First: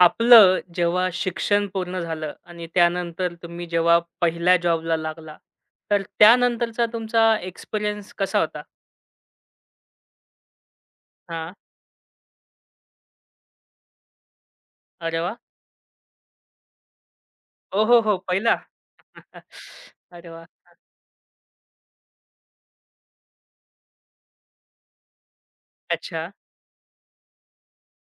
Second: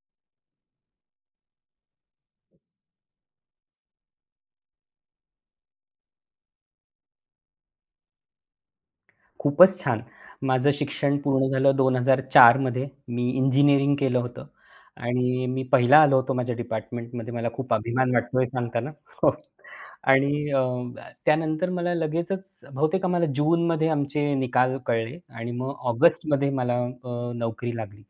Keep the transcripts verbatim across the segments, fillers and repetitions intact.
आपलं जेव्हा शिक्षण पूर्ण झालं आणि त्यानंतर तुम्ही जेव्हा पहिल्या जॉबला लागला, तर त्यानंतरचा तुमचा एक्सपिरियन्स कसा होता? खूपच छान. माझं शिक्षण पूर्ण हां. झालं दोन हजार चार मध्ये. मी इंजिनिअरिंग केलं होतं अरे वाह! आणि मी पहिला आलो होतो माझ्या डिपार्टमेंटमध्ये. मला खूप हो, हो, अभिमान हो. वाटतो हे पहिला? सांगताना. हो. अरे वाह! आणि अ, त्यानंतर मला लगेचच बहुतेक आम्हाला जूनमध्ये आमचे निकाल कळले आणि मग अच्छा. ऑगस्टमध्ये मला अ, नोकरी लागली.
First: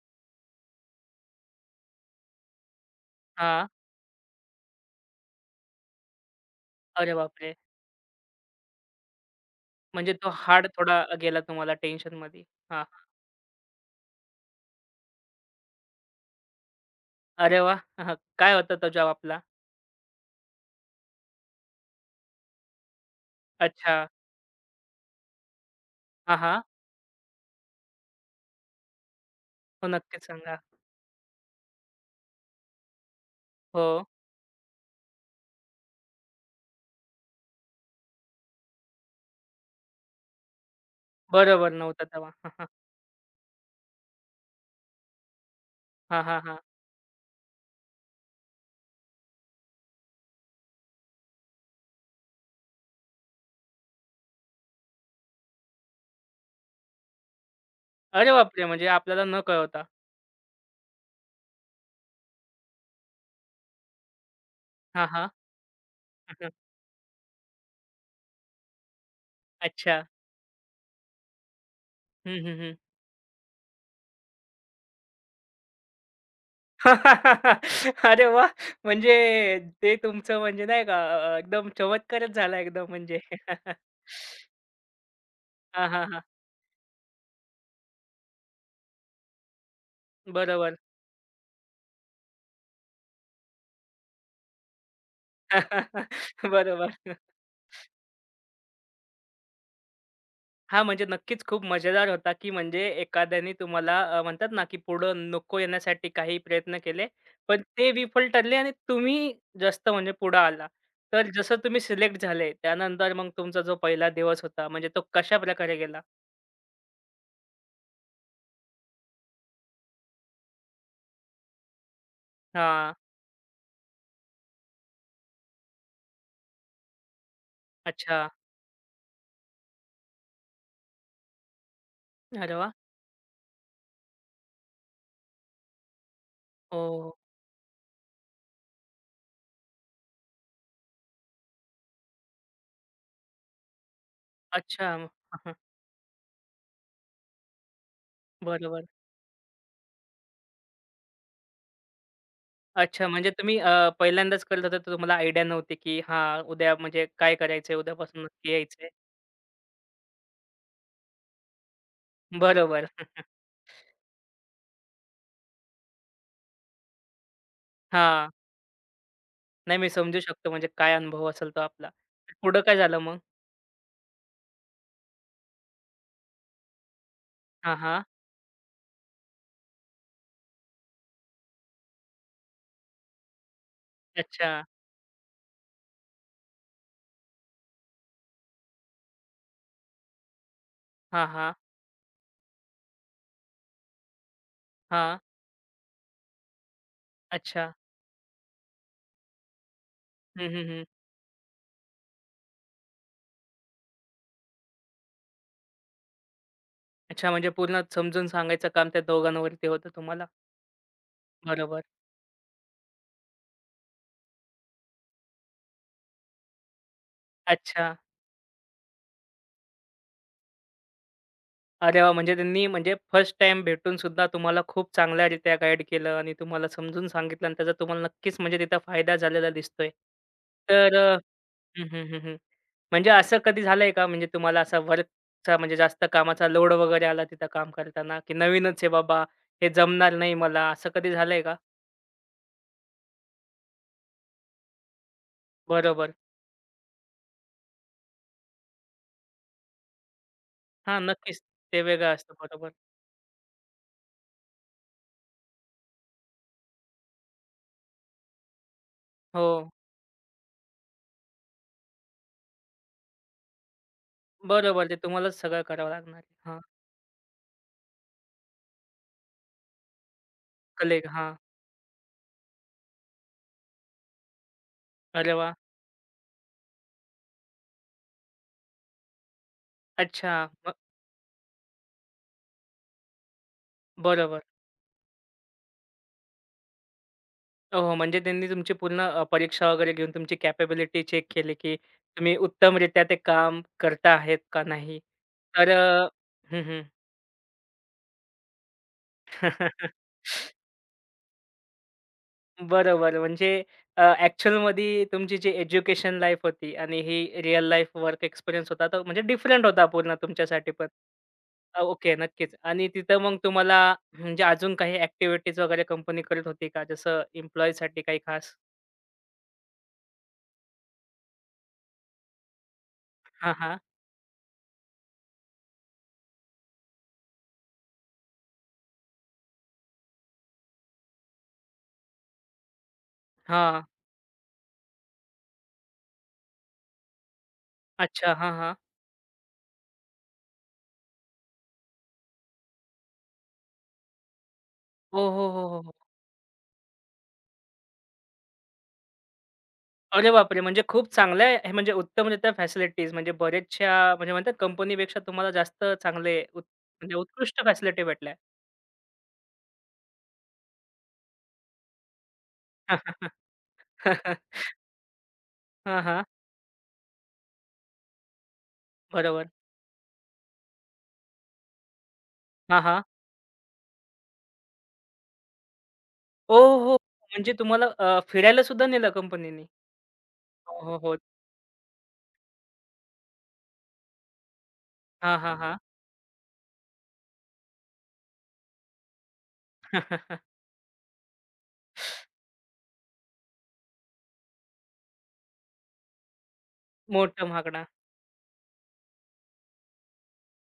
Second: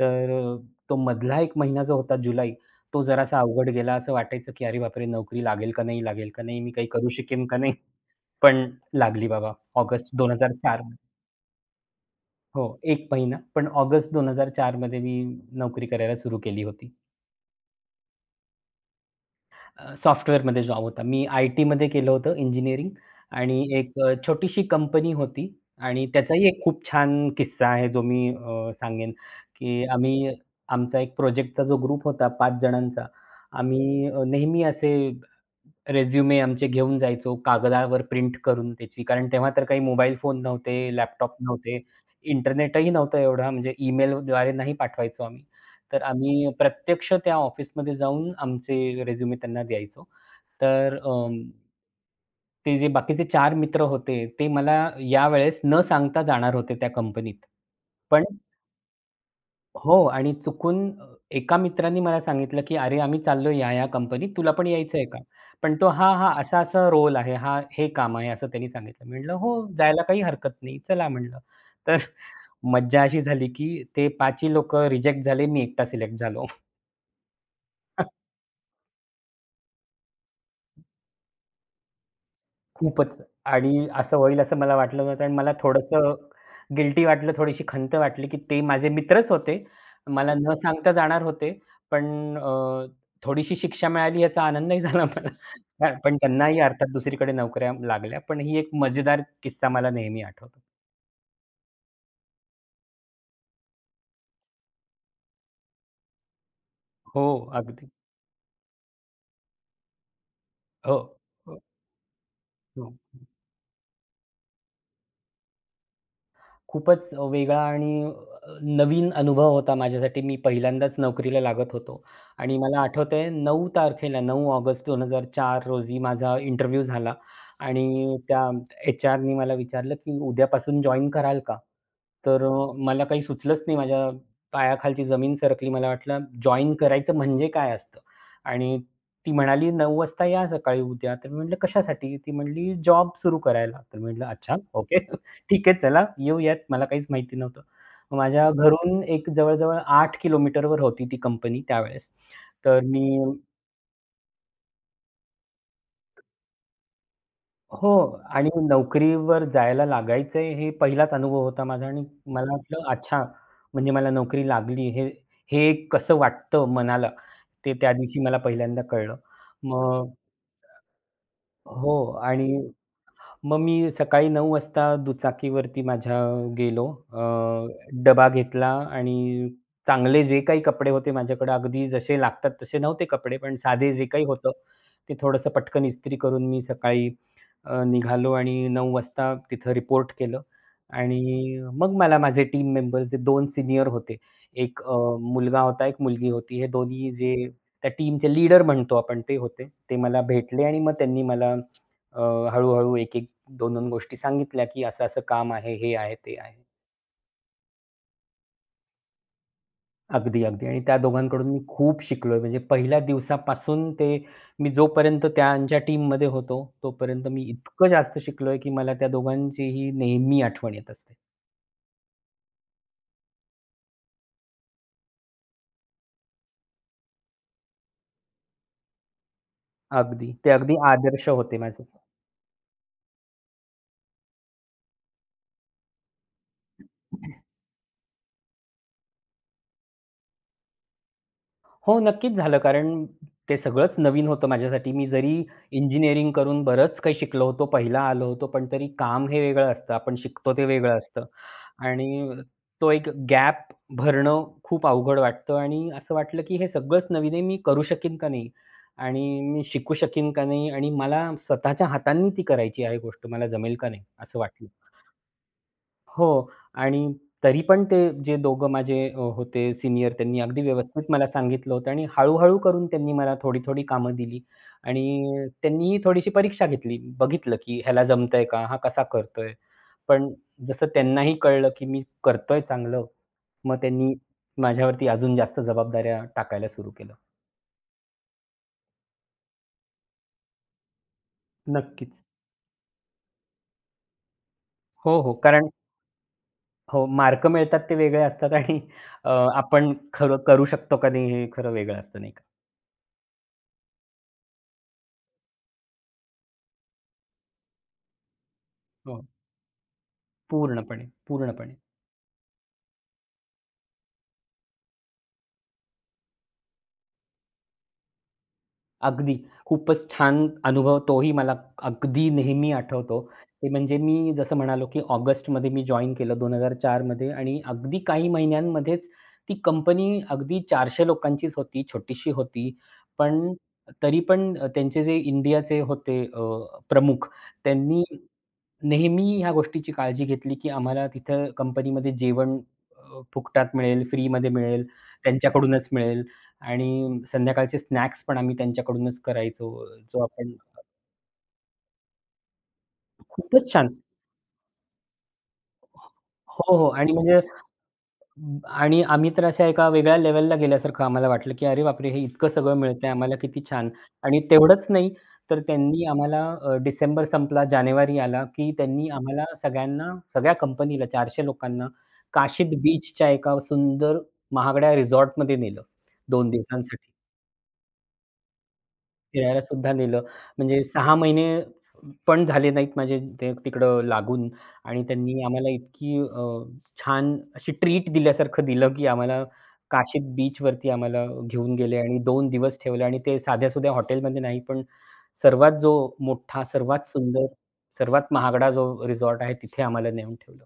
तर अ, तो मधला एक महिना जो होता जुलै, तो जरासा हां. अवघड गेला. असं वाटायचं की "अरे बापरे! नोकरी लागेल का नाही, लागेल का नाही? मी काही करू अरे शकेन बापरे! का नाही?" पण लागली बाबा म्हणजे ऑगस्ट तो हार्ड दोन हजार चार. थोडा गेला तुम्हाला टेन्शनमध्ये. हो, हां. एक महिना. पण ऑगस्ट दोन हजार चार मध्ये मी नोकरी करायला सुरू केली होती. अरे वाह! हां. काय होता तो जॉब आपला? अ, सॉफ्टवेअरमध्ये जॉब होता. मी आय-टीमध्ये केलं होतं इंजिनिअरिंग आणि एक अच्छा. अ, छोटीशी कंपनी होती आणि हां, त्याचाही एक हां. खूप छान किस्सा आहे जो मी अ, सांगेन, की हो, नक्कीच आम्ही सांगा. आमचा एक प्रोजेक्टचा जो ग्रुप होता पाच जणांचा, हो. आम्ही अ, नेहमी असे रिझ्युमे आमचे घेऊन जायचो कागदावर प्रिंट करून त्याची. कारण तेव्हा तर काही मोबाईल फोन नव्हते, लॅपटॉप बरोबर नव्हते, नव्हता तेव्हा. इंटरनेटही नव्हतं एवढा म्हणजे ईमेलद्वारे नाही पाठवायचो आम्ही. तर हां, हां. हां, आम्ही हां, हां. प्रत्यक्ष त्या ऑफिसमध्ये जाऊन आमचे रिझ्यूमे त्यांना द्यायचो. तर अं, ते जे बाकीचे चार मित्र होते, ते मला यावेळेस न सांगता जाणार होते त्या कंपनीत. पण अरे बापरे! म्हणजे आपल्याला न कळवता. हो आणि चुकून अ, एका मित्राने मला सांगितलं, की "अरे, आम्ही चाललोय या-या कंपनीत, तुला पण यायचंय हां, का?" हां. पण तो "हां, हां, असा-असा रोल आहे, हा हे काम आहे," असं त्यांनी सांगितलं. मी म्हटलं, "हो, अच्छा. जायला काही हरकत नाही, चला," म्हटलं. तर हं, हं, हं. मज्जा अशी झाली, की ते पाच ही रिजेक्ट झाले, मी एकटा सिलेक्ट झालो. अरे वाह! म्हणजे ते तुमचं म्हणजे नाही का अ, एकदम चमत्कारच झाला एकदम म्हणजे. खूपच आणि असं होईल असं मला वाटलं नव्हतं आणि मला हां, हां, थोडंसं हां. गिल्टी वाटलं, थोडीशी खंत वाटली, की ते माझे मित्रच होते. मला न बरोबर. सांगता जाणार होते. पण अ, थोडीशी शिक्षा मिळाली याचा आनंदही झाला मला. हां, पण त्यांनाही अर्थात बरोबर. दुसरीकडे नोकऱ्या लागल्या. पण ही एक मजेदार किस्सा मला नेहमी आठवतो. हां, म्हणजे नक्कीच खूप मजेदार होता, की म्हणजे एखाद्याने तुम्हाला अ, म्हणतात ना, की पुढं नको येण्यासाठी काही प्रयत्न केले, हो, पण ते अगदी. विफल ठरले आणि तुम्ही जास्त म्हणजे पुढं आला. हो, तर जसं हो, तुम्ही सिलेक्ट झाले, हो. त्यानंतर मग तुमचा जो पहिला दिवस होता, म्हणजे तो कशाप्रकारे गेला? खूपच वेगळा आणि नवीन अनुभव होता माझ्यासाठी. मी पहिल्यांदाच नोकरीला लागत होतो आणि मला हां. आठवतंय नऊ तारखेला नऊ ऑगस्ट दोन हजार चार रोजी माझा इंटरव्ह्यू झाला आणि अच्छा. त्या एचआरनी मला विचारलं, की "उद्यापासून जॉइन कराल का?" तर अरे वाह! अ, मला काही सुचलंच नाही. माझ्या पायाखालची जमीन सरकली. मला वाटलं जॉइन हो. करायचं म्हणजे काय असतं? आणि ती म्हणाली, "नऊ वाजता या सकाळी उद्या." तर मी म्हटलं, "कशासाठी?" ती म्हणाली, "जॉब सुरू करायला." तर म्हटलं, "अच्छा, अच्छा. ओके." म- ठीक आहे चला, येऊयात. मला काहीच माहिती नव्हतं. मग माझ्या हं. बरोबर. घरून एक जवळ-जवळ आठ किलोमीटरवर होती ती कंपनी त्यावेळेस. तर अच्छा, मी म्हणजे तुम्ही अ, पहिल्यांदाच करत होता, तर तुम्हाला आयडिया नव्हती, की हां, उद्या म्हणजे काय करायचंय, हो उद्यापासून आणि नक्की यायचंय. नोकरीवर जायला लागायचंय हे पहिलाच अनुभव होता माझा आणि मला बरोबर. वाटलं अच्छा, म्हणजे मला नोकरी लागली हे हे कसं वाटतं मनाला, ते त्या दिवशी हां. मला पहिल्यांदा कळलं. नाही, मी मग समजू शकतो, म्हणजे काय अनुभव असेल तो आपला. हो तर पुढं आणि काय झालं मग? मग मी सकाळी नऊ वाजता दुचाकीवरती माझ्या गेलो. अ, हां, हां. डबा घेतला आणि चांगले जे काही कपडे होते माझ्याकडे अगदी जसे लागतात तसे नव्हते कपडे, पण साधे जे काही होतं, अच्छा. ते थोडंसं पटकन इस्त्री करून मी सकाळी अ, निघालो आणि नऊ वाजता तिथं रिपोर्ट केलं हां, हां. आणि मग मला माझे टीम मेंबर्स जे दोन सीनियर होते, एक अ, हां. मुलगा होता, एक मुलगी होती. हे दोन्ही जे अच्छा. त्या टीमचे लीडर म्हणतो आपण ते होते. ते मला हं, भेटले हं, आणि हं. मग त्यांनी मला अ, हळू एक-एक दोन-दोन गोष्टी सांगितल्या, की असं असं काम आहे, हे आहे, ते आहे. अच्छा, म्हणजे पूर्ण समजून सांगायचं काम त्या दोघांवरती होतं तुम्हाला. अगदी, अगदी आणि त्या दोघांकडून मी बरोबर. खूप शिकलोय. म्हणजे पहिल्या दिवसापासून ते मी जोपर्यंत त्यांच्या टीममध्ये होतो, तोपर्यंत मी इतकं अच्छा. जास्त शिकलोय, की मला त्या दोघांचीही नेहमी आठवण येत असते. अरे वाह! म्हणजे त्यांनी म्हणजे फर्स्ट टाईम भेटून सुद्धा तुम्हाला खूप चांगल्यारित्या गाईड केलं आणि तुम्हाला समजून सांगितलं आणि त्याचा तुम्हाला नक्कीच म्हणजे तिथं फायदा झालेला दिसतोय. अगदी. ते अगदी तर अ, आदर्श होते माझे. हं, हं, हं, हं. म्हणजे असं कधी झालंय का म्हणजे तुम्हाला असा वर्कचा म्हणजे जास्त कामाचा लोड वगैरे आला तिथं काम करताना, की नवीनच आहे बाबा, हे जमणार नाही मला, असं कधी झालंय का? हो, नक्कीच झालं. कारण ते सगळंच नवीन होतं माझ्यासाठी. मी जरी बरोबर. इंजिनिअरिंग करून बरंच काही शिकलो होतो, पहिला आलो होतो, पण तरी काम हे वेगळं असतं. आपण शिकतो ते वेगळं हां, असतं नक्कीच. ते वेगळं असतं. आणि बरोबर. तो एक गॅप भरणं खूप अवघड वाटतं आणि असं वाटलं, की हे सगळंच नवीन आहे. मी करू शकीन का नाही? आणि हो. मी शिकू शकीन का नाही? आणि मला स्वतःच्या हातांनी ती करायची आहे गोष्ट. मला जमेल का नाही? असं वाटलं. बरोबर. ते तुम्हालाच सगळं करावं लागणार आहे. हो. हां. आणि तरी पण ते जे दोघं माझे अ, होते सीनियर त्यांनी अगदी कलीग. व्यवस्थित मला सांगितलं होतं आणि हळू-हळू करून त्यांनी मला थोडी-थोडी कामं दिली अरे आणि वाह! त्यांनीही थोडीशी परीक्षा घेतली. बघितलं की ह्याला जमतंय का? हा कसा करतोय? अच्छा. पण मग जसं त्यांनाही कळलं की मी करतोय चांगलं, मग त्यांनी बरोबर. माझ्यावरती अजून जास्त जबाबदाऱ्या टाकायला सुरू केलं. हो, हो. म्हणजे त्यांनी तुमची पूर्ण अ, परीक्षा वगैरे घेऊन तुमची कॅपेबिलिटी चेक केली, की नक्कीच. तुम्ही उत्तमरित्या ते काम करता आहेत का नाही? हो, हो. कारण तर अ, हं, हं. हो, मार्क मिळतात ते वेगळे असतात आणि अ, आपण खरं करू शकतो का नाही हे खरं वेगळं असतं नाही का? बरोबर. म्हणजे अ, ॲक्चुअलमध्ये तुमची जी एज्युकेशन लाईफ होती आणि ही रिअल लाईफ वर्क एक्सपिरियन्स होता, तो म्हणजे हो. डिफरंट होता पूर्ण तुमच्यासाठी पण. पूर्णपणे, पूर्णपणे. अ, ओके, नक्कीच. आणि तिथं मग तुम्हाला म्हणजे अजून काही ॲक्टिव्हिटीज वगैरे कंपनी करत होती का? जसं एम्प्लॉयीसाठी काही खास? अगदी. खूपच छान अनुभव तोही मला अगदी नेहमी आठवतो. हां, ते हां. म्हणजे मी जसं म्हणालो, की ऑगस्टमध्ये मी जॉइन केलं दोन हजार चार मध्ये आणि अगदी काही महिन्यांमध्येच ती कंपनी अगदी चारशे लोकांचीच होती, छोटीशी होती. पण हां. तरी पण त्यांचे जे इंडियाचे होते अ, प्रमुख त्यांनी अच्छा. हां, हां. नेहमी ह्या गोष्टीची काळजी घेतली, की आम्हाला तिथं कंपनीमध्ये जेवण अ, फुकटात मिळेल, फ्रीमध्ये मिळेल, हो, हो, हो, त्यांच्याकडूनच हो. मिळेल आणि संध्याकाळचे स्नॅक्स पण आम्ही त्यांच्याकडूनच करायचो. जो अरे आपण बापरे! म्हणजे खूप चांगलं आहे. हे म्हणजे उत्तमरित्या फॅसिलिटीज म्हणजे खूपच छान. बऱ्याचशा म्हणजे म्हणतात कंपनीपेक्षा तुम्हाला जास्त चांगले उत हो, हो आणि म्हणजे म्हणजे उत्कृष्ट फॅसिलिटी भेटल्या. अं, आणि आम्ही तर अशा एका वेगळ्या लेव्हलला गेल्यासारखं आम्हाला वाटलं, की "अरे बापरे! हे इतकं सगळं मिळतंय आम्हाला किती छान." आणि तेवढंच नाही तर हां, त्यांनी हां. आम्हाला अ, डिसेंबर संपला, जानेवारी आला, की त्यांनी आम्हाला बरोबर. सगळ्यांना, सगळ्या कंपनीला चारशे लोकांना काशीद हां, हां. बीचच्या एका सुंदर महागड्या रिसॉर्टमध्ये नेलं दोन ओहो! दिवसांसाठी. म्हणजे तुम्हाला अ, फिरायला सुद्धा नेलं फिरायला कंपनीनी. सुद्धा नेलं. हो, म्हणजे हो, सहा हो. महिने पण झाले नाहीत माझे ते तिकडं लागून आणि हां, त्यांनी हां, आम्हाला हां. इतकी अ, छान अशी ट्रीट दिल्यासारखं दिलं, की आम्हाला काशीद बीचवरती आम्हाला घेऊन गेले आणि दोन दिवस ठेवले आणि ते साध्या-सुध्या हॉटेलमध्ये नाही, पण सर्वात जो मोठा, सर्वात सुंदर, मोठं महागडा. सर्वात महागडा जो रिसॉर्ट आहे, तिथे आम्हाला नेऊन ठेवलं.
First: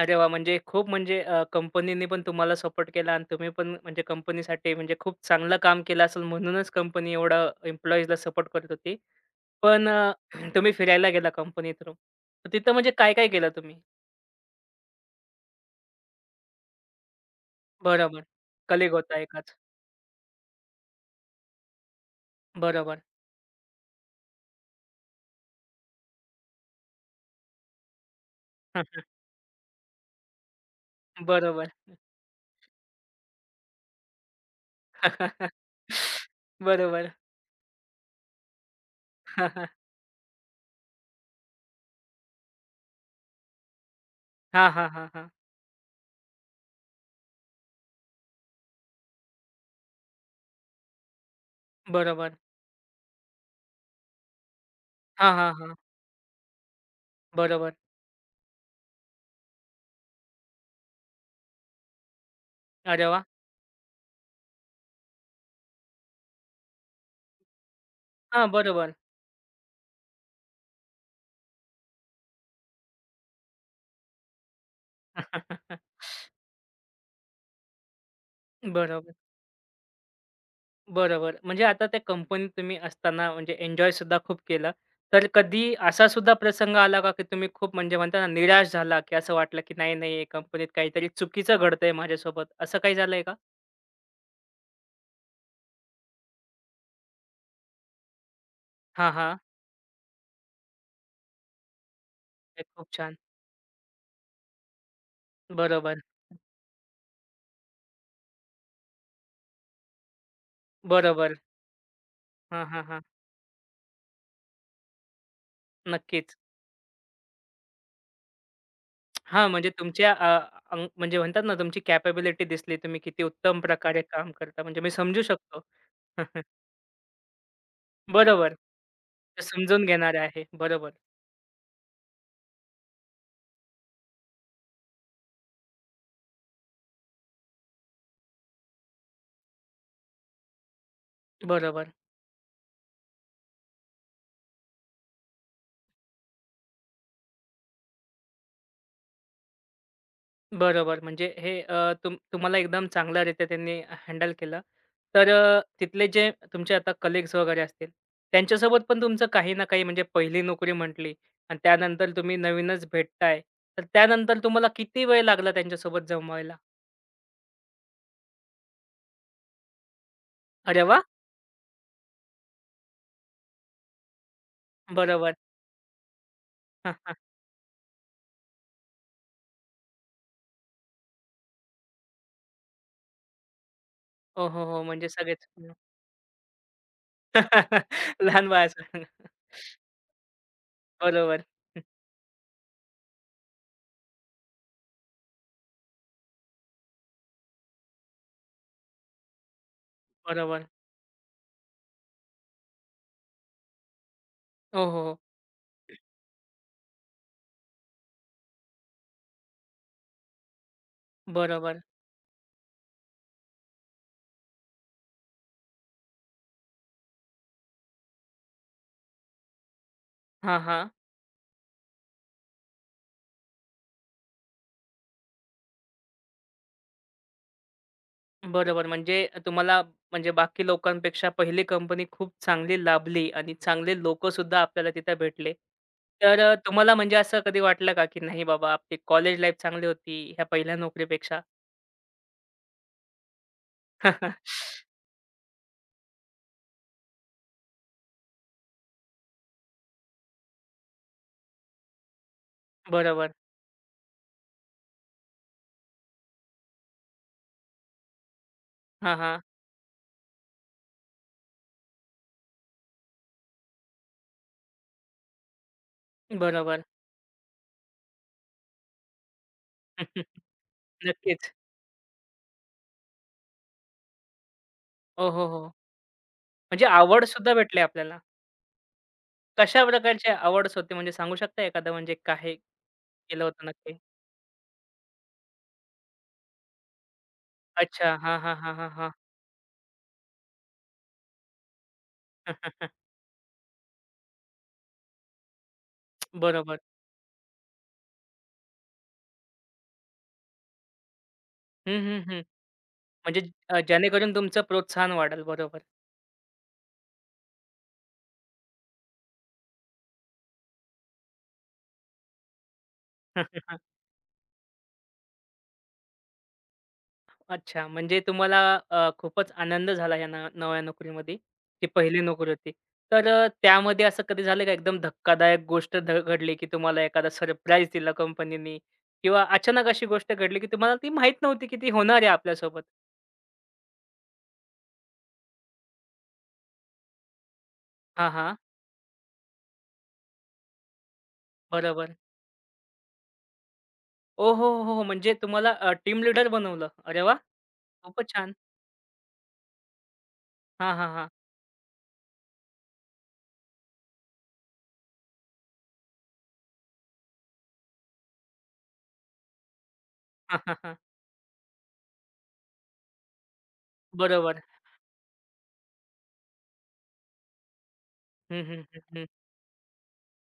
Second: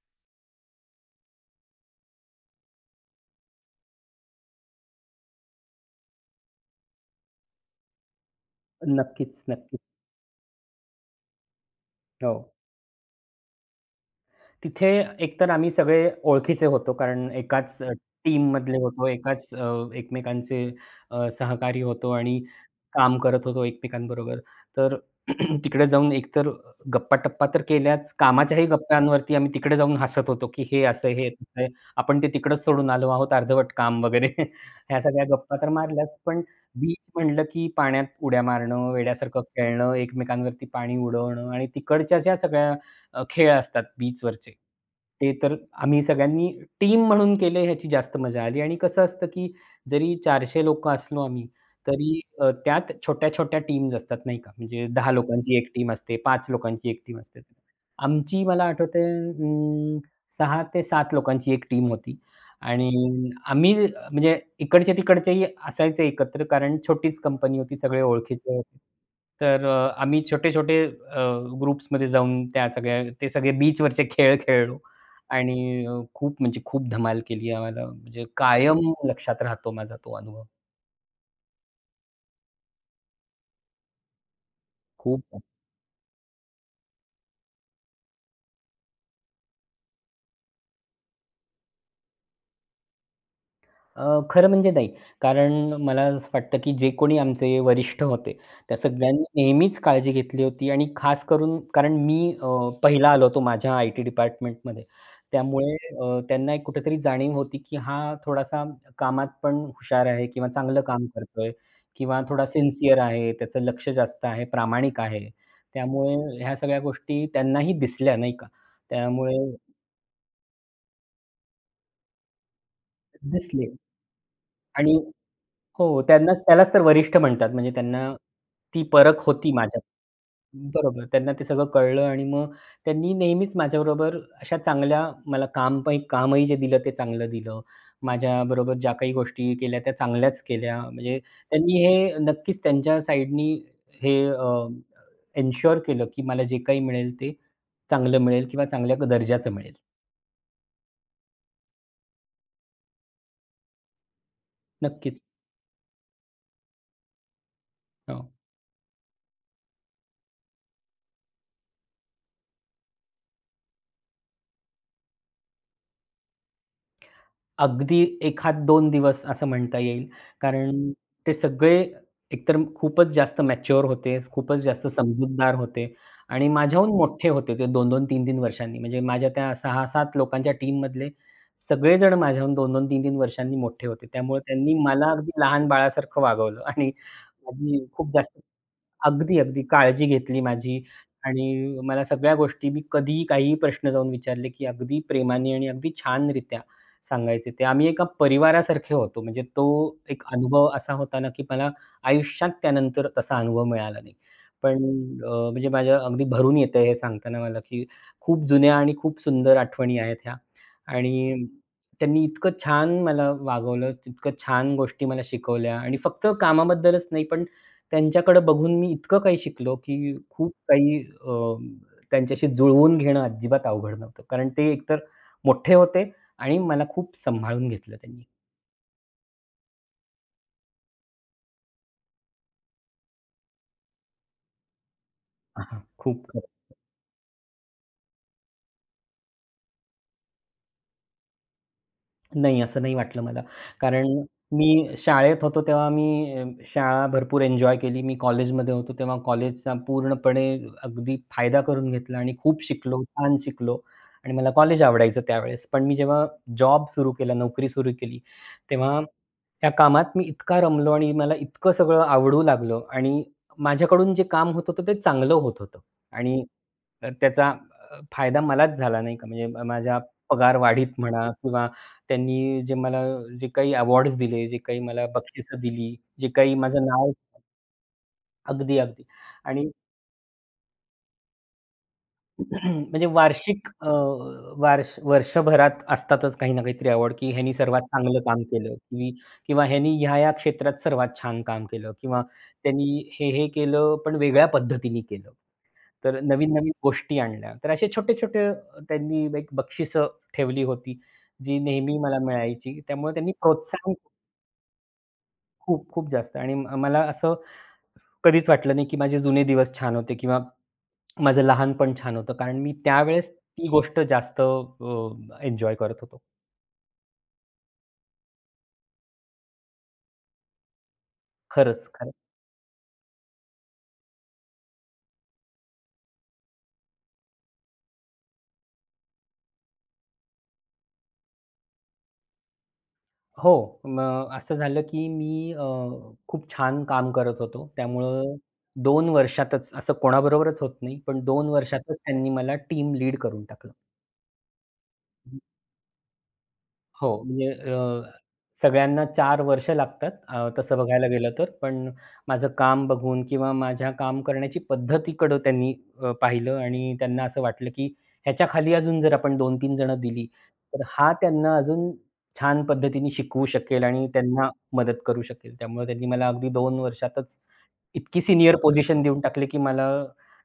अरे वाह! म्हणजे खूप म्हणजे अ, कंपनीने पण तुम्हाला सपोर्ट केला आणि तुम्ही पण म्हणजे कंपनीसाठी म्हणजे खूप चांगलं काम केलं असेल म्हणूनच कंपनी एवढं एम्प्लॉईजला सपोर्ट करत होती. नक्कीच, नक्कीच. पण अ, तुम्ही फिरायला गेला कंपनी थ्रू. हो. तर तिथं म्हणजे काय-काय केलं तुम्ही? तिथे एकतर आम्ही सगळे ओळखीचे होतो कारण एकाच टीम बरोबर. टीममधले कलीग होतो, होता एकाच एकाच. अ, एकमेकांचे अ, सहकारी होतो आणि बरोबर. काम करत होतो एकमेकांबरोबर. तर तिकडे जाऊन एकतर गप्पा-टप्पा तर केल्याच, कामाच्याही हं, हं. गप्पांवरती आम्ही तिकडे जाऊन हसत होतो, की हे असं, हे तसं, बरोबर. आपण ते तिकडंच सोडून आलो आहोत अर्धवट काम वगैरे ह्या सगळ्या गप्पा तर मारल्याच. पण बीच बरोबर. म्हटलं, की पाण्यात उड्या मारणं, वेड्यासारखं खेळणं, एकमेकांवरती पाणी उडवणं आणि तिकडच्या ज्या सगळ्या अ, खेळ असतात बीचवरचे. हां, हां. हां, हां, हां, हां. ते तर आम्ही सगळ्यांनी टीम म्हणून केले ह्याची जास्त मजा आली आणि कसं असतं, की जरी चारशे लोकं असलो आम्ही, तरी बरोबर. अ, त्यात छोट्या-छोट्या टीम्स असतात नाही का. म्हणजे दहा हां, हां, लोकांची एक हां. टीम असते, पाच लोकांची एक टीम असते. बरोबर. आमची मला आठवतंय अं, सहा ते सात लोकांची एक टीम होती आणि अरे वाह! आम्ही म्हणजे इकडचे-तिकडचेही असायचे एकत्र कारण छोटीच कंपनी होती, सगळे हां, ओळखीचे होते. बरोबर. तर अ, आम्ही छोटे-छोटे अ, ग्रुप्समध्ये जाऊन त्या सगळ्या ते सगळे बीचवरचे खेळ खेळलो आणि अ, खूप म्हणजे खूप धमाल केली आम्हाला म्हणजे कायम बरोबर, लक्षात राहतो माझा तो अनुभव. बरोबर. म्हणजे आता त्या कंपनीत तुम्ही असताना म्हणजे एन्जॉय सुद्धा खूप केलं. तर खूप कधी असा सुद्धा प्रसंग आला का, की तुम्ही खूप म्हणजे म्हणता ना निराश झाला, की असं वाटलं, की नाही, नाही, कंपनीत काहीतरी चुकीचं घडतंय माझ्यासोबत, असं काही झालंय अ, खरं म्हणजे नाही. कारण मला असं वाटतं, की जे कोणी आमचे वरिष्ठ होते, त्या हां, सगळ्यांनी हां. नेहमीच काळजी घेतली होती आणि खास करून कारण मी अ, हे खूप पहिला छान. आलो होतो माझ्या आय-टी डिपार्टमेंटमध्ये. त्यामुळे बरोबर, अ, त्यांना एक कुठेतरी जाणीव होती, की हा थोडासा कामात पण हुशार आहे किंवा चांगलं काम बरोबर. करतोय किंवा थोडा हां, हां, सिन्सिअर हां. आहे, त्याचं लक्ष जास्त आहे, प्रामाणिक आहे. त्यामुळे नक्कीच. ह्या सगळ्या गोष्टी त्यांनाही दिसल्या नाही का. त्यामुळे हां, म्हणजे तुमच्या अ, अंग म्हणजे म्हणतात ना, तुमची कॅपेबिलिटी दिसली. तुम्ही किती उत्तम दिसले प्रकारे काम करता. म्हणजे मी आणि समजू शकतो. हो, त्यांनाच त्यालाच तर वरिष्ठ म्हणतात. म्हणजे त्यांना बरोबर. ती परख ते होती माझ्यात. समजून घेणारे आहे. बरोबर, बरोबर. त्यांना ते सगळं कळलं आणि मग त्यांनी नेहमीच माझ्याबरोबर अशा चांगल्या मला काम पै कामही जे दिलं ते चांगलं दिलं. माझ्याबरोबर ज्या काही गोष्टी केल्या त्या चांगल्याच केल्या. म्हणजे त्यांनी बरोबर. हे नक्कीच त्यांच्या साइडनी हे अ, एन्शुअर केलं, की मला जे काही मिळेल ते चांगलं मिळेल किंवा चांगल्या दर्जाचं मिळेल. बरोबर. म्हणजे हे अ, तुम तुम्हाला एकदम चांगल्यारीत्या त्यांनी हँडल केलं. नक्कीच. तर अ, तिथले जे तुमचे आता कलीग्स वगैरे असतील, हो. त्यांच्यासोबत पण तुमचं काही ना काही म्हणजे पहिली नोकरी म्हटली आणि त्यानंतर तुम्ही नवीनच भेटताय. तर त्यानंतर तुम्हाला किती वेळ लागला त्यांच्यासोबत जमवायला? अगदी एखाद दोन दिवस असं म्हणता येईल. अरे कारण वाह! ते सगळे एकतर खूपच जास्त मॅच्युअर होते, खूपच जास्त बरोबर. समजूतदार होते आणि माझ्याहून हां, हां. मोठे होते ते दोन दोन, तीन तीन वर्षांनी. म्हणजे माझ्या त्या सहा सात लोकांच्या टीममधले सगळेजण माझ्याहून दोन दोन, तीन तीन वर्षांनी मोठे होते. त्यामुळे हो, हो, त्यांनी हो. म्हणजे मला अगदी सगळेच. लहान बाळासारखं वागवलं आणि माझी खूप जास्त लहान वयाचं. अगदी, अगदी काळजी घेतली माझी बरोबर. आणि मला सगळ्या गोष्टी मी कधीही काहीही प्रश्न जाऊन विचारले, की अगदी प्रेमाने आणि अगदी छानरित्या सांगायचे ते. आम्ही एका परिवारासारखे होतो. म्हणजे तो एक बरोबर. अनुभव असा होता ना, की मला आयुष्यात त्यानंतर तसा अनुभव मिळाला नाही. पण हो, हो, हो. अ, म्हणजे माझ्या अगदी भरून येतंय हे सांगताना मला, की खूप जुन्या आणि खूप सुंदर आठवणी आहेत ह्या. आणि बरोबर. त्यांनी इतकं छान मला वागवलं, इतकं छान गोष्टी मला शिकवल्या आणि फक्त कामाबद्दलच नाही, पण त्यांच्याकडे बघून मी इतकं काही शिकलो, की खूप हां, हां. काही अ, त्यांच्याशी जुळवून घेणं अजिबात अवघड नव्हतं. कारण ते एकतर मोठे होते आणि मला खूप सांभाळून घेतलं त्यांनी. बरोबर. म्हणजे तुम्हाला म्हणजे बाकी लोकांपेक्षा पहिली कंपनी खूप चांगली लाभली आणि चांगले लोकंसुद्धा आपल्याला तिथे भेटले. हां, खूप. तर अ, तुम्हाला म्हणजे असं कधी वाटलं का, की नाही बाबा आपली कॉलेज लाईफ चांगली होती ह्या पहिल्या नोकरीपेक्षा? नाही, असं नाही वाटलं मला. कारण मी शाळेत होतो तेव्हा मी अ, शाळा भरपूर एन्जॉय केली. मी कॉलेजमध्ये होतो तेव्हा कॉलेजचा पूर्णपणे अगदी फायदा करून घेतला आणि खूप शिकलो, बरोबर. छान शिकलो आणि मला कॉलेज आवडायचं त्यावेळेस. पण मी जेव्हा जॉब सुरू केला, नोकरी सुरू केली, तेव्हा हां, हां. त्या कामात मी इतका रमलो आणि मला इतकं सगळं आवडू लागलं आणि माझ्याकडून जे काम होत होतं ते चांगलं होत होतं आणि बरोबर. अ, त्याचा अ, फायदा मलाच झाला नाही का म्हणजे माझ्या पगार वाढीत म्हणा नक्कीच. किंवा त्यांनी जे मला जे काही अवॉर्ड्स दिले, जे काही मला हो, हो, बक्षिसं हो. दिली, जे काही म्हणजे माझं नाव आवडसुद्धा भेटली आपल्याला. अगदी, अगदी. आणि कशा प्रकारची आवडच होती म्हणजे सांगू शकता एखादं म्हणजे काय म्हणजे केलं होतं वार्षिक अ, नक्की? वार्ष वर्षभरात असतातच काही ना काहीतरी अवॉर्ड, की ह्यानी सर्वात अच्छा. चांगलं हां, काम हां, हां, केलं हां, हां. की किंवा ह्यानी ह्या-ह्या क्षेत्रात सर्वात छान काम केलं किंवा त्यांनी हे-हे केलं, पण वेगळ्या पद्धतीने केलं. तर नवीन-नवीन बरोबर. गोष्टी आणल्या. तर असे छोटे-छोटे त्यांनी एक बक्षिसं ठेवली होती, जी हं, नेहमी मला हं, हं. मिळायची. त्यामुळे त्यांनी म्हणजे अ, प्रोत्साहन जेणेकरून तुमचं प्रोत्साहन वाढेल. बरोबर. खूप, खूप जास्त आणि म मला असं कधीच वाटलं नाही, की माझे जुने दिवस छान होते किंवा माझं लहानपण छान होतं. कारण मी त्यावेळेस ती गोष्ट जास्त एन्जॉय करत होतो. अच्छा, म्हणजे तुम्हाला अ, खूपच आनंद झाला या न नव्या नोकरीमध्ये. ती खरंच, खरं. पहिली नोकरी होती. तर अ, त्यामध्ये असं कधी झालं का एकदम धक्कादायक गोष्ट ध घडली, की तुम्हाला एखादा सरप्राईज दिला कंपनीनी किंवा अचानक अशी गोष्ट घडली, की तुम्हाला ती माहीत नव्हती, की ती होणार आहे आपल्यासोबत? हो, मग असं झालं, की मी अ, खूप छान काम करत होतो. हां, त्यामुळं हां. दोन वर्षातच असं कोणाबरोबरच होत नाही, पण दोन वर्षातच बरोबर. त्यांनी मला टीम लीड करून टाकलं. ओ हो, हो, हो! हो, म्हणजे तुम्हाला टीम लीडर बनवलं. अरे हो, वाह! म्हणजे अ, खूपच छान. सगळ्यांना चार वर्ष लागतात अ, तसं हां, बघायला हां, हां. गेलं तर. पण माझं काम बघून किंवा माझ्या काम करण्याची पद्धतीकडं त्यांनी अ, पाहिलं आणि त्यांना असं वाटलं, की ह्याच्या खाली अजून जर आपण दोन तीन जण दिली, हां, हां, तर हां. हा त्यांना अजून छान पद्धतीने शिकवू शकेल आणि त्यांना बरोबर. मदत करू शकेल. त्यामुळे त्यांनी मला अगदी दोन वर्षातच इतकी सीनियर हं, हं, हं, पोझिशन देऊन हं. टाकली, की मला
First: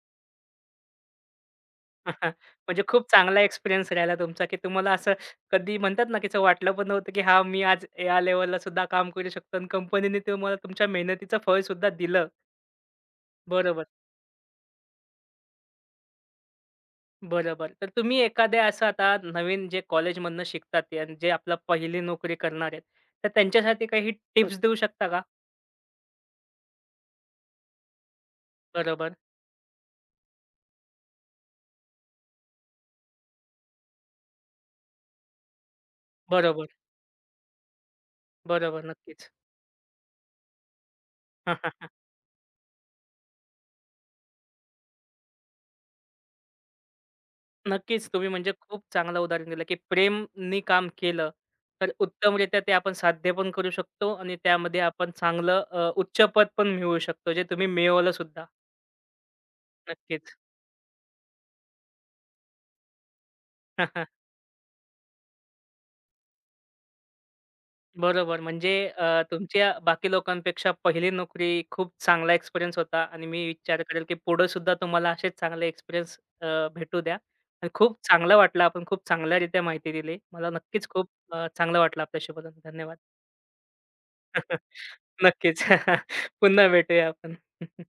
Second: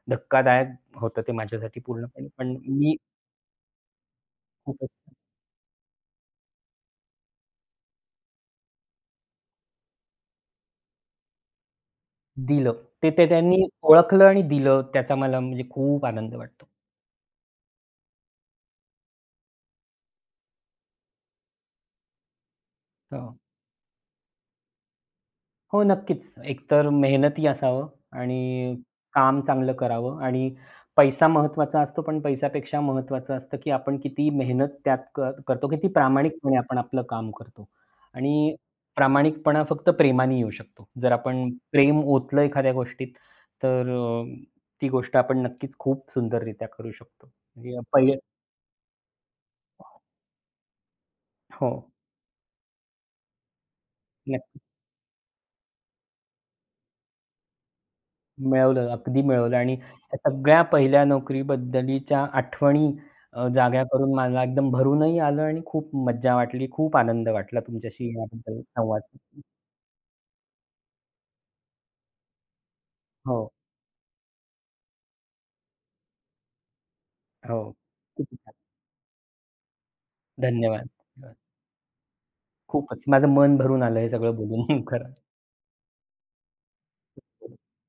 धक्कादायक होतं ते माझ्यासाठी पूर्णपणे. पण म्हणजे मी खूप चांगला एक्सपिरियन्स राहिला तुमचा, की तुम्हाला खूपच असं कधी म्हणतात ना, की असं वाटलं पण नव्हतं, की हां, मी आज या लेव्हलला सुद्धा काम करू शकतो आणि कंपनीने तुम्हाला तुमच्या मेहनतीचं फळ सुद्धा दिलं. दिलं. ते ते त्यांनी बरोबर, ओळखलं आणि दिलं त्याचा मला म्हणजे खूप आनंद वाटतो. बरोबर. तर तुम्ही एखाद्या असं आता नवीन जे कॉलेजमधनं शिकतात ते आणि जे आपलं पहिली नोकरी करणार आहेत, तर हां. त्यांच्यासाठी काही टिप्स देऊ शकता का? हो, नक्कीच. एकतर मेहनती असावं आणि बरोबर, काम चांगलं करावं आणि पैसा महत्त्वाचा असतो, पण पैशापेक्षा महत्त्वाचं असतं, की आपण किती मेहनत त्यात कर करतो, किती प्रामाणिकपणे बरोबर, आपण आपलं काम करतो आणि बरोबर. नक्कीच. प्रामाणिकपणा फक्त प्रेमाने येऊ शकतो. जर आपण प्रेम ओतलं एखाद्या गोष्टीत, तर अ, ती गोष्ट आपण नक्कीच खूप सुंदररित्या करू शकतो. म्हणजे नक्कीच. पहिले तुम्ही म्हणजे खूप चांगलं उदाहरण दिलं, की प्रेमनी काम केलं, हो, तर उत्तमरित्या ते आपण साध्य पण करू शकतो आणि नक्की. त्यामध्ये आपण चांगलं अ, उच्च पद पण मिळवू शकतो, जे तुम्ही मिळवलं सुद्धा. मिळवलं, अगदी मिळवलं आणि त्या नक्कीच. सगळ्या पहिल्या नोकरीबद्दलीच्या आठवणी अ, जाग्या करून मला एकदम भरूनही आलं आणि खूप मज्जा वाटली. खूप आनंद वाटला तुमच्याशी बरोबर. याबद्दल म्हणजे संवाद अ, साधून. तुमच्या बाकी लोकांपेक्षा पहिली नोकरी खूप चांगला एक्सपिरियन्स होता आणि मी हो, विचार करेल, की पुढे सुद्धा तुम्हाला असेच चांगले एक्सपिरियन्स भेटू द्या. हो. आणि खूप खूप चांगलं छान. वाटलं. आपण खूप चांगल्यारीत्या माहिती दिली. मला नक्कीच धन्यवाद. खूप अ, चांगलं वाटलं आपल्याशी बोलून. धन्यवाद. खूपच माझं मन भरून आलं हे सगळं बोलून खरं. नक्कीच. पुन्हा भेटूया आपण.